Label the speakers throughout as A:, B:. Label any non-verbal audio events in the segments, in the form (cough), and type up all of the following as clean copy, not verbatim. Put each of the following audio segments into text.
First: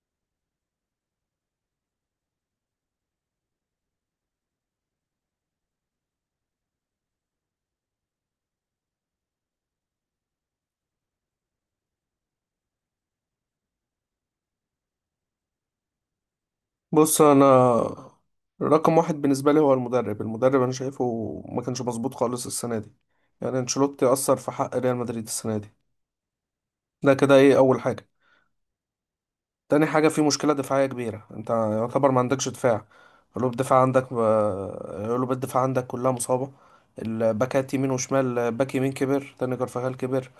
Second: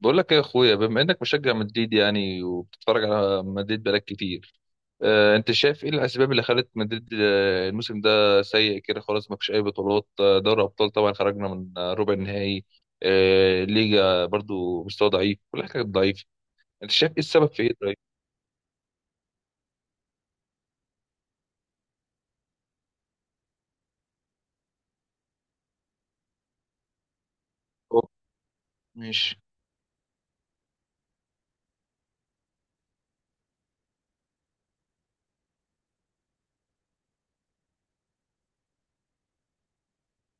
A: بقول لك ايه يا اخويا، بما انك مشجع مدريد يعني وبتتفرج على مدريد بقالك كتير. انت شايف ايه الاسباب اللي خلت مدريد، الموسم ده سيء كده، خلاص ما فيش اي بطولات. دوري ابطال طبعا خرجنا من ربع النهائي. ليجا برضو مستوى ضعيف، كل حاجه كانت ضعيفه. انت شايف ايه
B: بص
A: السبب
B: انا،
A: في ايه طيب؟
B: رقم واحد بالنسبه لي هو المدرب انا شايفه ما كانش مظبوط خالص السنه دي. يعني انشيلوتي اثر في حق ريال مدريد السنه دي. ده كده ايه اول حاجه.
A: هو- ماشي.
B: تاني حاجة، في مشكلة دفاعية كبيرة، انت يعتبر ما عندكش دفاع. قلوب الدفاع عندك، قلوب الدفاع عندك كلها مصابة. الباكات يمين وشمال، باك يمين كبر، تاني كارفاخال كبر.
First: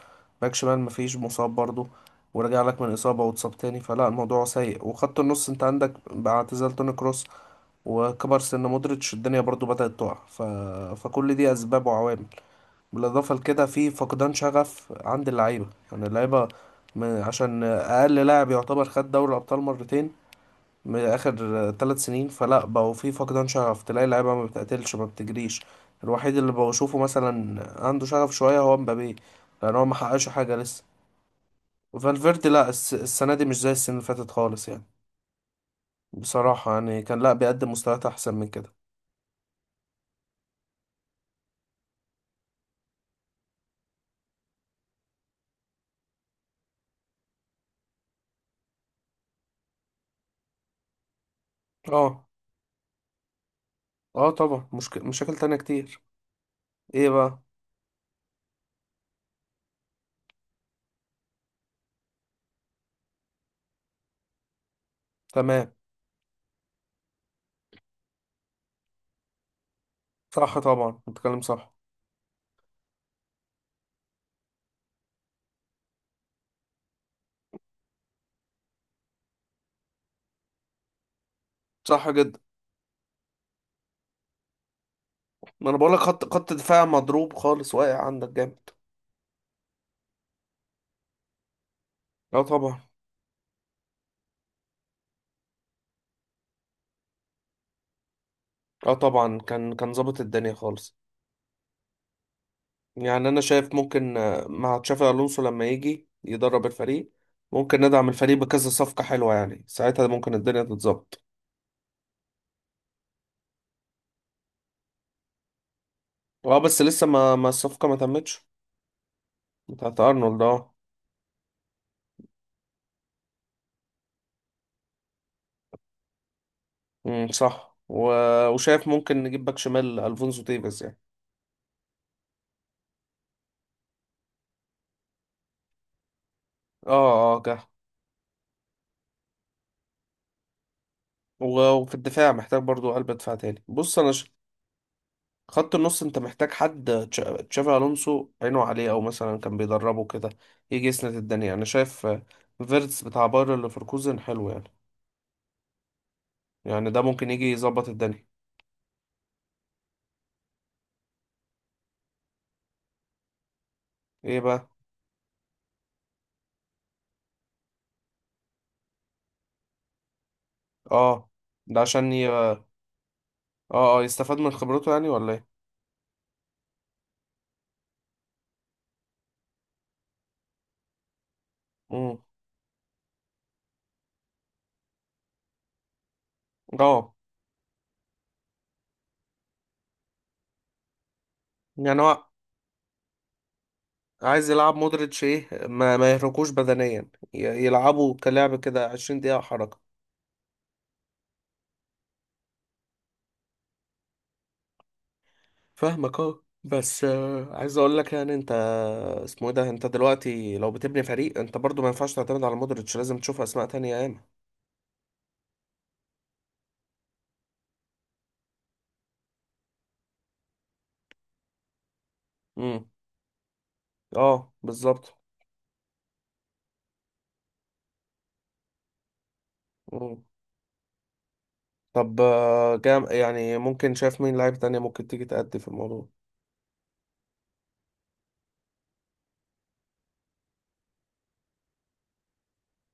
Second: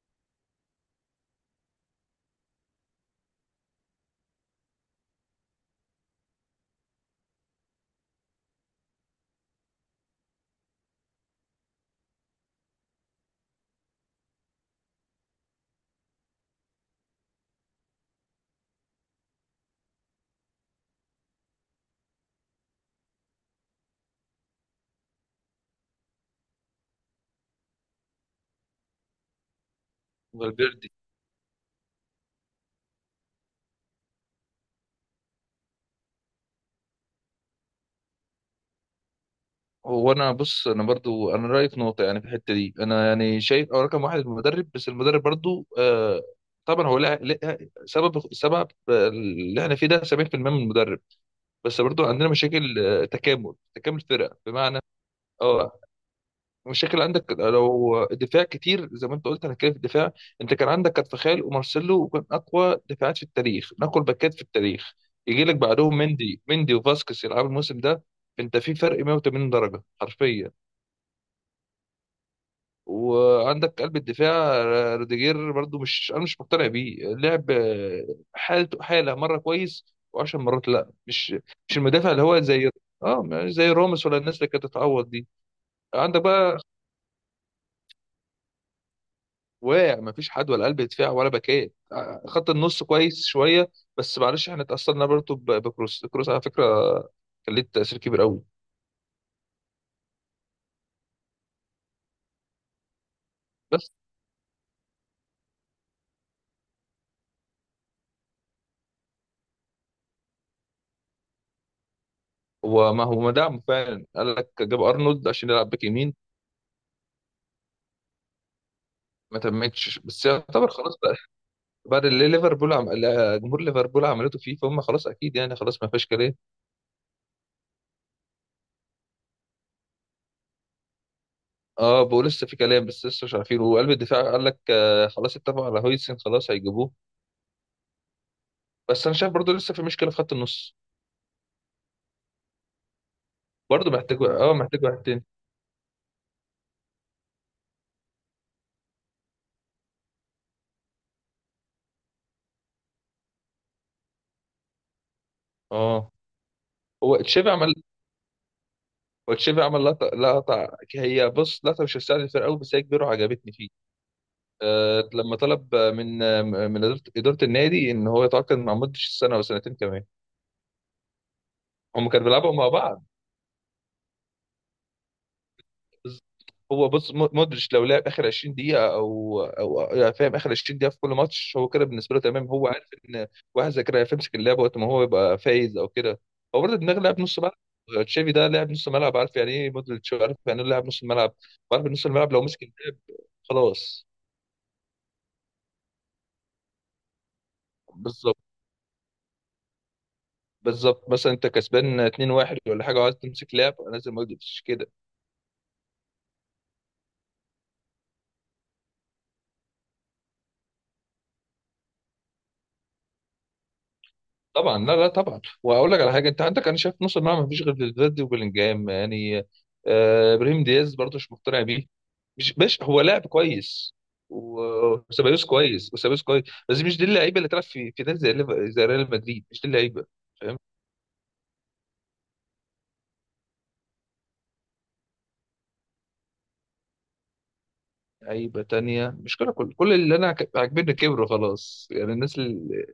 B: باك شمال مفيش مصاب برضو، ورجع لك من إصابة واتصاب تاني، فلا الموضوع سيء. وخط النص انت عندك مع اعتزال توني كروس وكبر سن مودريتش، الدنيا برضو بدأت تقع فكل دي أسباب وعوامل. بالاضافه لكده في فقدان شغف عند اللعيبه. يعني اللعيبه، عشان اقل لاعب يعتبر خد دوري ابطال مرتين من اخر 3 سنين، فلا بقوا في فقدان شغف. تلاقي اللعيبه ما بتقتلش ما بتجريش. الوحيد اللي بشوفه مثلا عنده شغف شويه هو مبابي، لان هو ما حققش حاجه لسه.
A: فالفيردي.
B: وفالفيردي، لا، السنه دي مش زي السنه اللي فاتت خالص يعني. بصراحه يعني كان لا بيقدم مستويات احسن من كده.
A: هو انا بص، انا برضو رايي في نقطه، يعني في الحته دي، انا يعني شايف او رقم واحد المدرب، بس المدرب برضو طبعا. هو سبب اللي احنا فيه ده 70% من المدرب. بس برضو
B: اه
A: عندنا مشاكل، تكامل
B: اه
A: فرقه
B: طبعا،
A: بمعنى.
B: مشاكل تانية
A: اه،
B: كتير.
A: مشاكل
B: ايه
A: عندك
B: بقى.
A: لو دفاع كتير زي ما انت قلت، انا كده في الدفاع. انت كان عندك كارفخال ومارسيلو، وكان اقوى دفاعات في التاريخ، من اقوى الباكات في التاريخ. يجي لك
B: تمام.
A: بعدهم مندي وفاسكس يلعبوا الموسم ده. انت في فرق 180 درجه حرفيا.
B: صح طبعا، بتكلم صح.
A: وعندك قلب الدفاع روديجير، برضو مش مقتنع بيه، لعب حالته، مره كويس وعشر مرات لا. مش مش
B: صح
A: المدافع اللي
B: جدا.
A: هو زي، اه، مش زي راموس ولا الناس اللي كانت تتعوض دي.
B: ما انا بقول لك،
A: عندك
B: خط
A: بقى
B: دفاع مضروب خالص، واقع عندك جامد.
A: واقع، مفيش حد، ولا قلب دفاع ولا باكات.
B: اه
A: خط
B: طبعا.
A: النص كويس شويه. بس معلش، احنا اتأثرنا برضو بكروس. على فكره كان ليه تأثير كبير قوي.
B: اه طبعا، كان ظابط الدنيا خالص. يعني انا شايف
A: بس
B: ممكن، مع تشافي الونسو لما يجي يدرب الفريق، ممكن ندعم الفريق بكذا صفقة حلوة، يعني ساعتها ممكن الدنيا تتظبط.
A: هو ما دعمه فعلا، قال لك جاب ارنولد عشان يلعب باك يمين.
B: اه، بس لسه ما الصفقة ما تمتش.
A: ما
B: بتاعت
A: تمتش بس
B: ارنولد، اه.
A: يعتبر خلاص. بعد اللي ليفربول لا، جمهور ليفربول عملته فيه، فهم خلاص اكيد، يعني خلاص ما فيهاش كلام.
B: صح، وشايف ممكن نجيب باك شمال الفونسو ديفيز يعني.
A: اه، بقول لسه في كلام، بس لسه مش عارفين. وقلب الدفاع قال لك خلاص اتفقوا على هويسن، خلاص
B: اه،
A: هيجيبوه.
B: اه جه.
A: بس انا شايف برضو لسه في مشكله في خط النص.
B: وفي الدفاع محتاج برضو قلب دفاع تاني.
A: برضو
B: بص انا
A: محتاج، اه، محتاج واحد تاني.
B: خط النص، انت محتاج حد تشافي الونسو عينه عليه، او مثلا كان بيدربه كده، يجي يسند الدنيا. انا شايف فيرتس بتاع باير ليفركوزن حلو يعني،
A: اه،
B: يعني ده
A: هو
B: ممكن يجي
A: تشافي عمل،
B: يظبط الدنيا.
A: لقطه. هي، بص، لقطه مش هتساعد الفرقه قوي بس هي كبيره وعجبتني فيه.
B: ايه بقى.
A: آه، لما طلب من اداره إدارة النادي ان هو يتعاقد مع، مده السنه وسنتين كمان.
B: اه، ده
A: هم
B: عشان
A: كانوا
B: ي...
A: بيلعبوا
B: اه
A: مع بعض.
B: اه يستفاد من خبرته يعني، ولا ايه؟
A: بز- هو بص، مودريتش لو لعب اخر 20 دقيقه، او فاهم، اخر 20 دقيقه في كل ماتش، هو كده بالنسبه له
B: امم
A: تمام. هو عارف ان واحد زي كده هيمسك اللعبه وقت ما هو يبقى فايز او كده. هو برضه دماغ
B: اه،
A: لاعب نص ملعب. تشافي ده لاعب نص ملعب، عارف يعني ايه مودريتش، عارف يعني ايه لاعب نص الملعب. عارف إن
B: يعني
A: نص
B: هو
A: الملعب لو مسك اللعب خلاص.
B: عايز يلعب مودريتش ايه، ما يهركوش بدنيا، يلعبوا
A: بالظبط.
B: كلعب كده 20 دقيقة حركة.
A: مثلا انت كسبان 2-1 ولا حاجه وعايز تمسك لعب، نازل مودريتش كده.
B: فاهمك اه، بس عايز اقول لك يعني، انت اسمه ايه ده، انت دلوقتي لو بتبني فريق، انت برضو ما ينفعش تعتمد على مودريتش، لازم تشوف اسماء تانية ياما.
A: طبعا، لا، طبعا. واقول لك على حاجه، انت عندك، انا شايف نص الملعب مفيش غير فالفيردي وبيلينجهام يعني. آه، ابراهيم دياز برضه مش مقتنع بيه. مش مش
B: امم
A: هو لاعب كويس.
B: اه، بالظبط.
A: وسيبايوس كويس، بس مش دي اللعيبه اللي تلعب في نادي زي، زي ريال مدريد، مش دي اللعيبه،
B: مم.
A: فاهم.
B: طب، جام يعني، ممكن شايف مين لعيبة تانية ممكن تيجي تأدي في الموضوع؟
A: لعيبه تانية مش كده، كل اللي انا عاجبني كبروا خلاص. يعني الناس اللي،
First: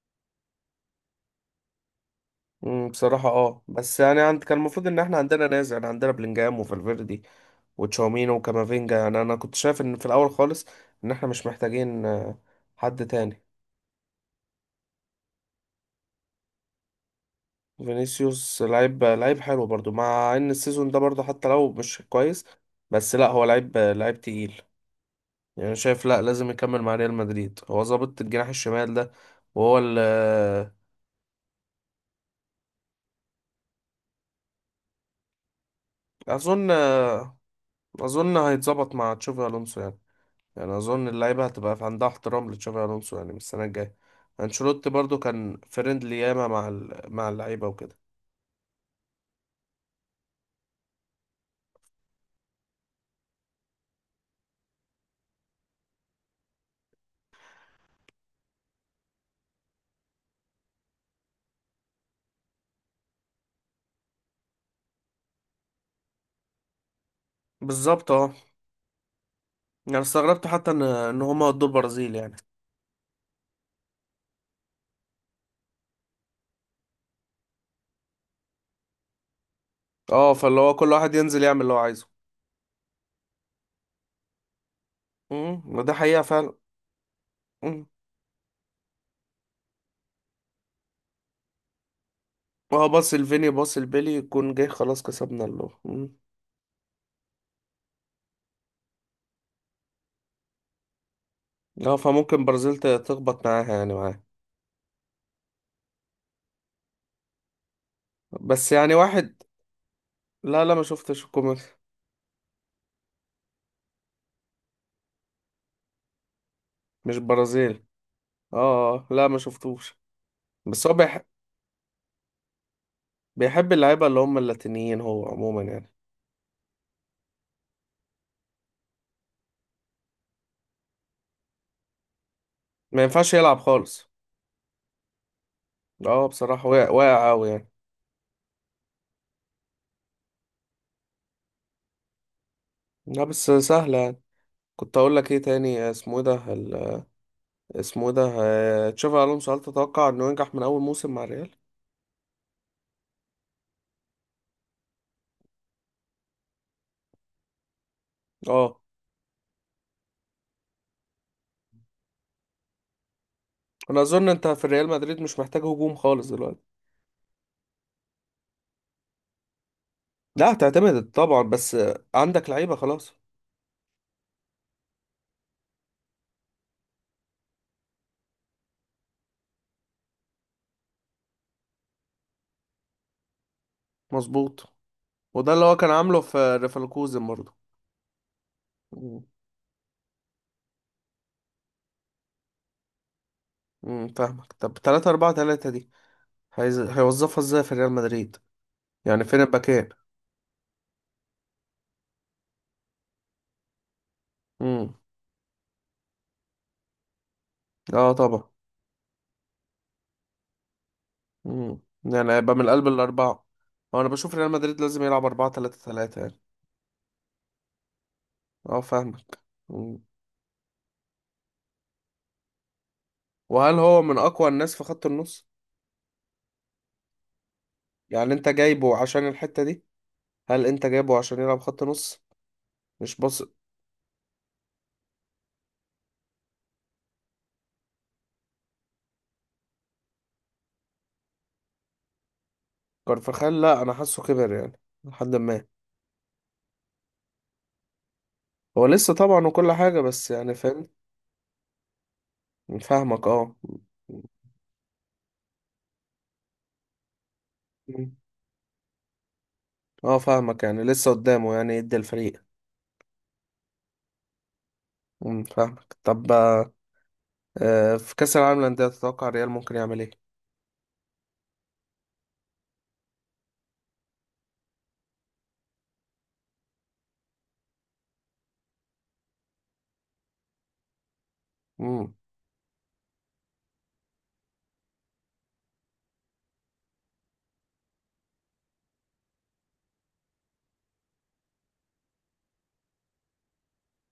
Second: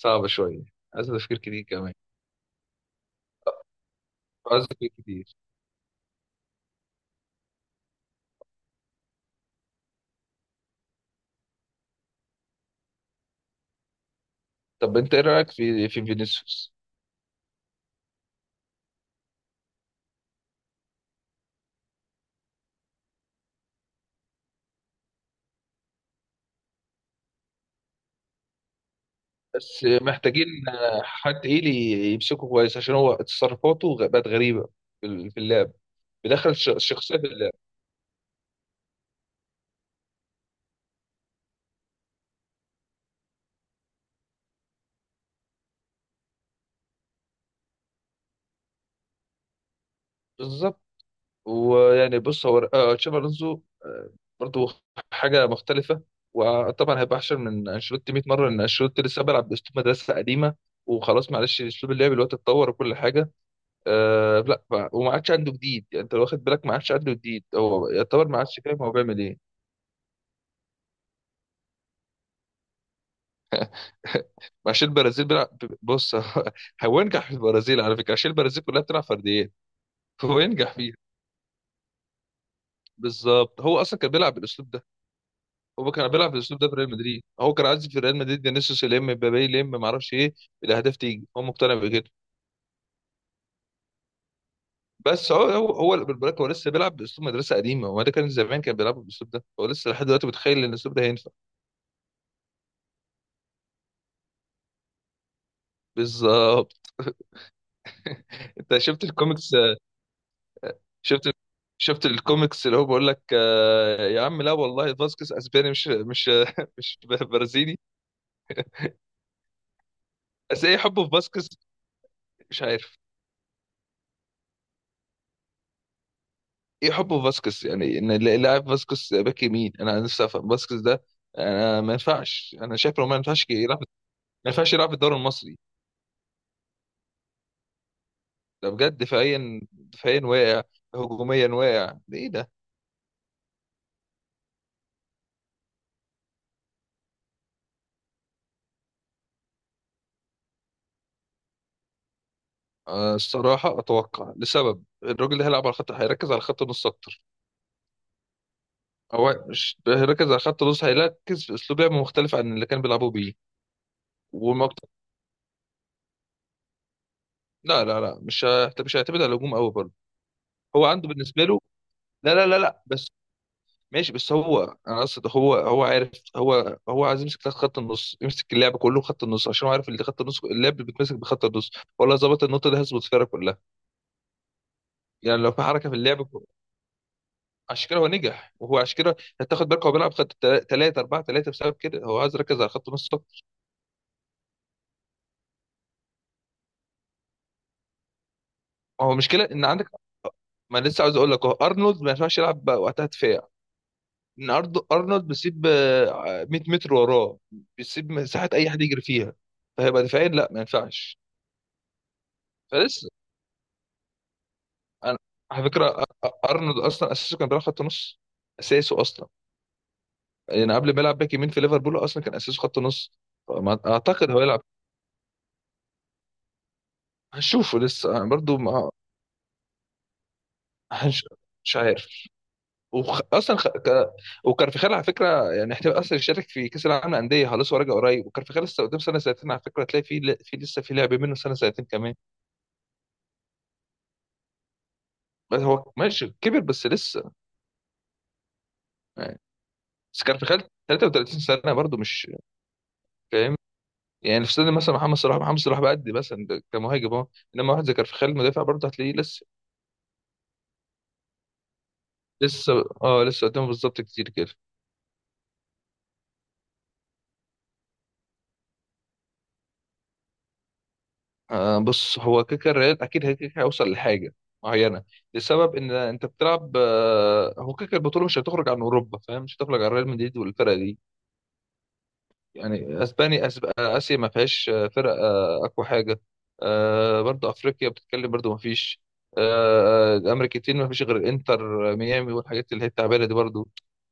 A: صعبه شويه، عايز تفكير كتير كمان،
B: بصراحة اه، بس يعني عند، كان
A: عايز
B: المفروض
A: تفكير
B: ان احنا
A: كتير
B: عندنا ناس، يعني عندنا بلينجهام وفالفيردي وتشاوميني وكامافينجا. يعني انا كنت شايف ان في الاول خالص ان احنا مش محتاجين، حد تاني.
A: طب انت ايه رايك في فينيسيوس؟
B: فينيسيوس لعيب، لعيب حلو برضو، مع ان السيزون ده برضو حتى لو مش كويس، بس لا، هو لعيب، لعيب تقيل. يعني أنا شايف لا، لازم يكمل مع ريال مدريد، هو ظابط الجناح الشمال ده، وهو
A: بس محتاجين
B: ال...
A: حد ايه اللي يمسكه كويس، عشان هو تصرفاته بقت غريبه في اللعب، بيدخل
B: اظن،
A: الشخصيه في اللعب.
B: هيتظبط مع تشافي الونسو يعني. يعني اظن اللعيبه هتبقى في عندها احترام لتشافي الونسو يعني من السنه الجايه. انشيلوتي برضو كان فريندلي ياما مع مع اللعيبه وكده.
A: بالظبط. ويعني بص، هو تشابي الونزو برضو حاجه مختلفه. وطبعا هيبقى احسن من انشيلوتي 100 مره، لان انشيلوتي لسه بيلعب باسلوب مدرسه قديمه، وخلاص معلش اسلوب اللعب دلوقتي اتطور وكل حاجه. أه لا، وما عادش عنده جديد، يعني انت لو واخد بالك ما عادش عنده جديد، هو
B: بالظبط
A: يعتبر
B: اه،
A: ما عادش فاهم هو بيعمل ايه.
B: يعني استغربت حتى ان هما ودوا البرازيل يعني.
A: (laughs) عشان البرازيل بيلعب، بص، (laughs) هو ينجح في البرازيل على فكره، عشان البرازيل كلها بتلعب فرديات.
B: اه،
A: هو
B: فاللي
A: ينجح
B: هو كل
A: فيها.
B: واحد ينزل يعمل اللي هو عايزه.
A: بالظبط، هو اصلا كان بيلعب بالاسلوب ده.
B: مم، ما
A: هو
B: ده
A: كان
B: حقيقة
A: بيلعب
B: فعلا.
A: بالاسلوب ده في ريال مدريد، هو كان
B: مم.
A: عايز في ريال مدريد فينيسيوس يلم، مبابي يلم، ما اعرفش ايه، الاهداف تيجي. هو مقتنع بكده.
B: هو باص الفيني، باص البيلي، يكون جاي خلاص
A: بس
B: كسبنا اللو.
A: هو
B: مم.
A: بالبركه، هو لسه بيلعب باسلوب مدرسه قديمه. هو ده كان زمان كان بيلعب بالاسلوب ده، هو لسه لحد دلوقتي متخيل ان الاسلوب ده هينفع.
B: اه، فممكن برازيل تخبط معاها، يعني معاها.
A: بالظبط.
B: بس
A: انت
B: يعني
A: شفت
B: واحد.
A: الكوميكس؟
B: لا لا، ما شفتش
A: شفت
B: الكوميك.
A: شفت الكوميكس اللي هو بيقول لك، يا عم لا والله، فاسكس اسباني، مش (laughs) مش
B: مش
A: برازيلي.
B: برازيل اه، اه. لا ما شفتوش،
A: بس ايه
B: بس هو
A: حبه في فاسكس؟ مش عارف.
B: بيحب اللعيبة اللي هم اللاتينيين هو عموما يعني.
A: ايه حبه في فاسكس يعني، ان اللاعب فاسكس باك يمين، انا نفسي افهم فاسكس ده. انا ما ينفعش، انا شايف
B: ما
A: لو ما
B: ينفعش
A: ينفعش
B: يلعب
A: يلعب. ما
B: خالص.
A: ينفعش يلعب في الدوري المصري.
B: اه بصراحة، واقع، واقع أوي يعني.
A: ده بجد دفاعيا واقع، هجوميا واقع، ده ايه ده.
B: لا، بس سهلة يعني. كنت اقول لك ايه تاني، اسمه إيه ده اسمه إيه ده، تشافي الونسو، هل تتوقع انه ينجح من اول موسم مع الريال؟
A: آه، الصراحه اتوقع، لسبب الراجل اللي هيلعب على الخط هيركز على خط نص اكتر.
B: اه.
A: هو مش ركز على خط النص، هيركز في اسلوب لعب مختلف عن اللي كان بيلعبوه بيه.
B: انا اظن انت في
A: وما بت...
B: ريال مدريد مش محتاج هجوم خالص دلوقتي.
A: لا لا لا، مش هيعتمد على الهجوم قوي برضه.
B: لا
A: هو عنده
B: هتعتمد طبعا،
A: بالنسبه له،
B: بس
A: لا لا
B: عندك
A: لا
B: لعيبه
A: لا بس
B: خلاص.
A: ماشي، بس هو انا قصد، هو هو عارف. هو عايز يمسك خط النص، يمسك اللعب كله خط النص، عشان هو عارف اللي خط النص، اللعب بيتمسك بخط النص. ولا ظبط النقطه دي هيظبط الفرقه كلها.
B: مظبوط.
A: يعني
B: وده
A: لو في
B: اللي هو كان
A: حركه في
B: عامله
A: اللعب،
B: في ليفركوزن برضه.
A: عشان كده هو نجح، وهو عشان كده
B: مم.
A: هتاخد بالك هو بيلعب خط 3 4 3، بسبب كده هو عايز يركز على خط النص.
B: مم، فاهمك. طب 3 4 3 دي هيوظفها ازاي في ريال مدريد؟
A: هو
B: يعني فين
A: المشكله ان عندك،
B: الباكين؟
A: ما أنا لسه عاوز اقول لك، اهو ارنولد ما ينفعش يلعب بقى وقتها دفاع. ان
B: امم
A: ارنولد بيسيب 100 متر وراه،
B: اه
A: بيسيب
B: طبعا.
A: مساحه اي حد يجري فيها. فهيبقى دفاعيا لا، ما ينفعش.
B: يعني هيبقى من قلب
A: فلسه
B: الاربعه. هو انا بشوف ريال مدريد لازم
A: انا
B: يلعب 4
A: على
B: 3
A: فكره،
B: 3 يعني.
A: ارنولد اصلا اساسه كان بيلعب خط نص.
B: اه
A: اساسه اصلا.
B: فاهمك. مم.
A: يعني قبل ما يلعب باك يمين في ليفربول، اصلا كان اساسه خط نص.
B: وهل
A: فما
B: هو من
A: اعتقد هو
B: اقوى
A: يلعب.
B: الناس في خط النص؟
A: هنشوفه لسه، أنا
B: يعني انت
A: برضو ما،
B: جايبه عشان الحته دي، هل انت جايبه
A: هنش...
B: عشان يلعب
A: مش
B: خط
A: عارف.
B: نص؟ مش
A: وخ...
B: بص،
A: اصلا خ... ك... وكارفخال على فكره يعني، احتمال اصلا يشارك في كاس العالم للانديه. خلاص هو راجع قريب، وكارفخال لسه قدام سنه سنتين على فكره، هتلاقي في لسه في لعب منه سنه سنتين كمان.
B: كارفاخال، لا انا حاسه كبر يعني، لحد
A: بس
B: ما...
A: هو ماشي كبر بس لسه،
B: هو لسه
A: يعني،
B: طبعا وكل حاجة،
A: بس
B: بس يعني
A: كارفخال
B: فاهم.
A: 33 سنه برضه مش
B: فاهمك اه.
A: فاهم. يعني في سنه مثلا محمد صلاح، بقد مثلا ده كمهاجم اهو. انما واحد زي
B: مم.
A: كارفخال مدافع برضه هتلاقيه لسه.
B: اه فاهمك، يعني لسه قدامه يعني يدي الفريق.
A: لسه، اه، لسه قدامه بالظبط كتير كده.
B: مم، فاهمك. طب، في كأس العالم للأندية، تتوقع ريال ممكن يعمل ايه؟
A: آه، بص، هو كيكا الريال اكيد هيوصل لحاجه معينه، لسبب ان انت بتلعب، هو كيكا البطوله مش هتخرج عن اوروبا، فاهم، مش هتخرج عن ريال مدريد والفرق دي.
B: مم.
A: يعني اسباني، اسيا ما فيهاش فرق اقوى حاجه. برضو افريقيا بتتكلم برضو ما فيش. الامريكتين ما فيش غير الانتر ميامي، والحاجات اللي هي التعبانه دي برضو.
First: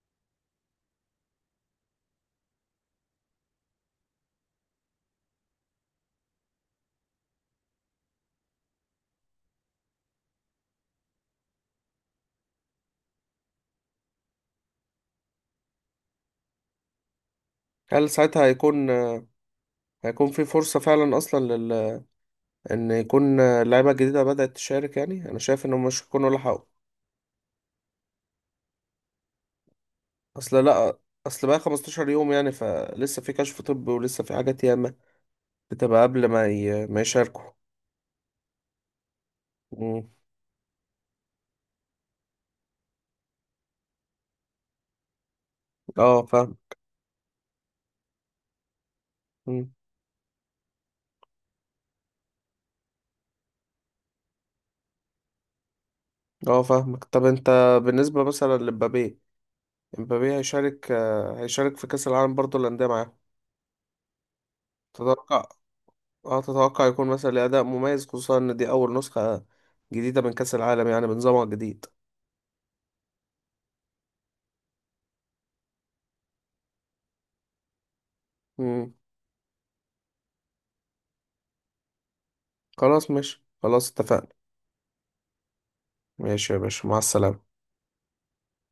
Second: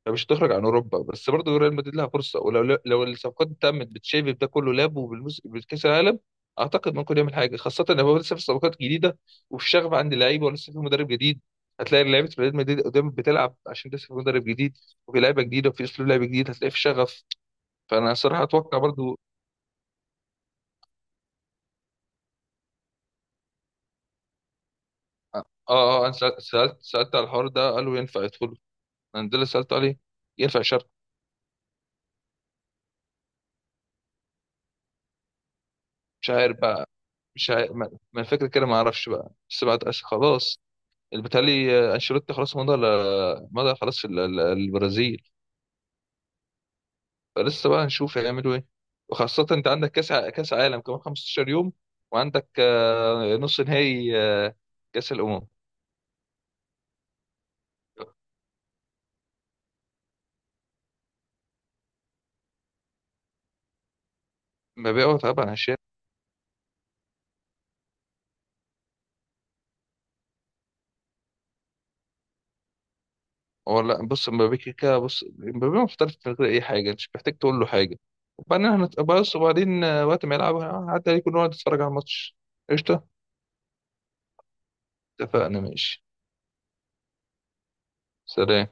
A: يعني مش هتخرج عن اوروبا، بس برضو ريال مدريد لها فرصه. ولو الصفقات تمت بتشافي، بده كله لاب، بالكاس العالم، اعتقد ممكن يعمل حاجه، خاصه ان هو لسه في صفقات جديده، وفي شغف عند اللعيبه، ولسه في مدرب جديد. هتلاقي لعيبه ريال مدريد قدام بتلعب، عشان لسه في مدرب جديد، وفي لعيبه جديده، وفي اسلوب لعب جديد، هتلاقي في شغف.
B: هل
A: فانا صراحه
B: ساعتها
A: اتوقع
B: هيكون،
A: برضو.
B: في فرصة فعلا أصلا إن يكون اللعيبة الجديدة بدأت تشارك؟ يعني أنا
A: اه.
B: شايف
A: اه.
B: إنهم مش
A: آه، انا
B: هيكونوا لحقوا.
A: سالت على الحوار ده، قالوا ينفع يدخلوا. انا ده اللي سالت عليه. ينفع
B: أصل
A: شرط.
B: لأ، أصل بقى 15 يوم يعني، فلسه في كشف طبي ولسه في حاجات ياما بتبقى قبل
A: مش
B: ما
A: عارف بقى.
B: ما
A: مش
B: يشاركوا.
A: عارف، ما الفكره كده، ما اعرفش بقى. بس بعد
B: مم.
A: خلاص، اللي بيتهيألي انشيلوتي خلاص مضى، مضى خلاص في البرازيل.
B: اه فاهم.
A: فلسه بقى هنشوف هيعملوا ايه. وخاصه انت
B: مم.
A: عندك كاس عالم كمان 15 يوم. وعندك نص نهائي كاس الامم.
B: اه فاهمك طب، انت بالنسبة مثلا لمبابي، مبابي هيشارك، هيشارك في كأس العالم برضه الأندية معاه.
A: مبيعه
B: تتوقع،
A: طبعا.
B: اه يكون مثلا ليه أداء مميز، خصوصا إن دي أول نسخة جديدة من كأس العالم يعني بنظامها الجديد؟
A: هو لا، بص، مبابي بص مبابي محترف، من غير اي حاجه انت مش محتاج تقول له حاجه. وبعدين احنا،
B: مم.
A: بص، وبعدين وقت ما يلعب، عدى عليكم، نقعد نتفرج على الماتش. قشطه.
B: خلاص ماشي، خلاص اتفقنا.
A: اتفقنا، ماشي.
B: ماشي يا باشا، مع السلامة.
A: سلام.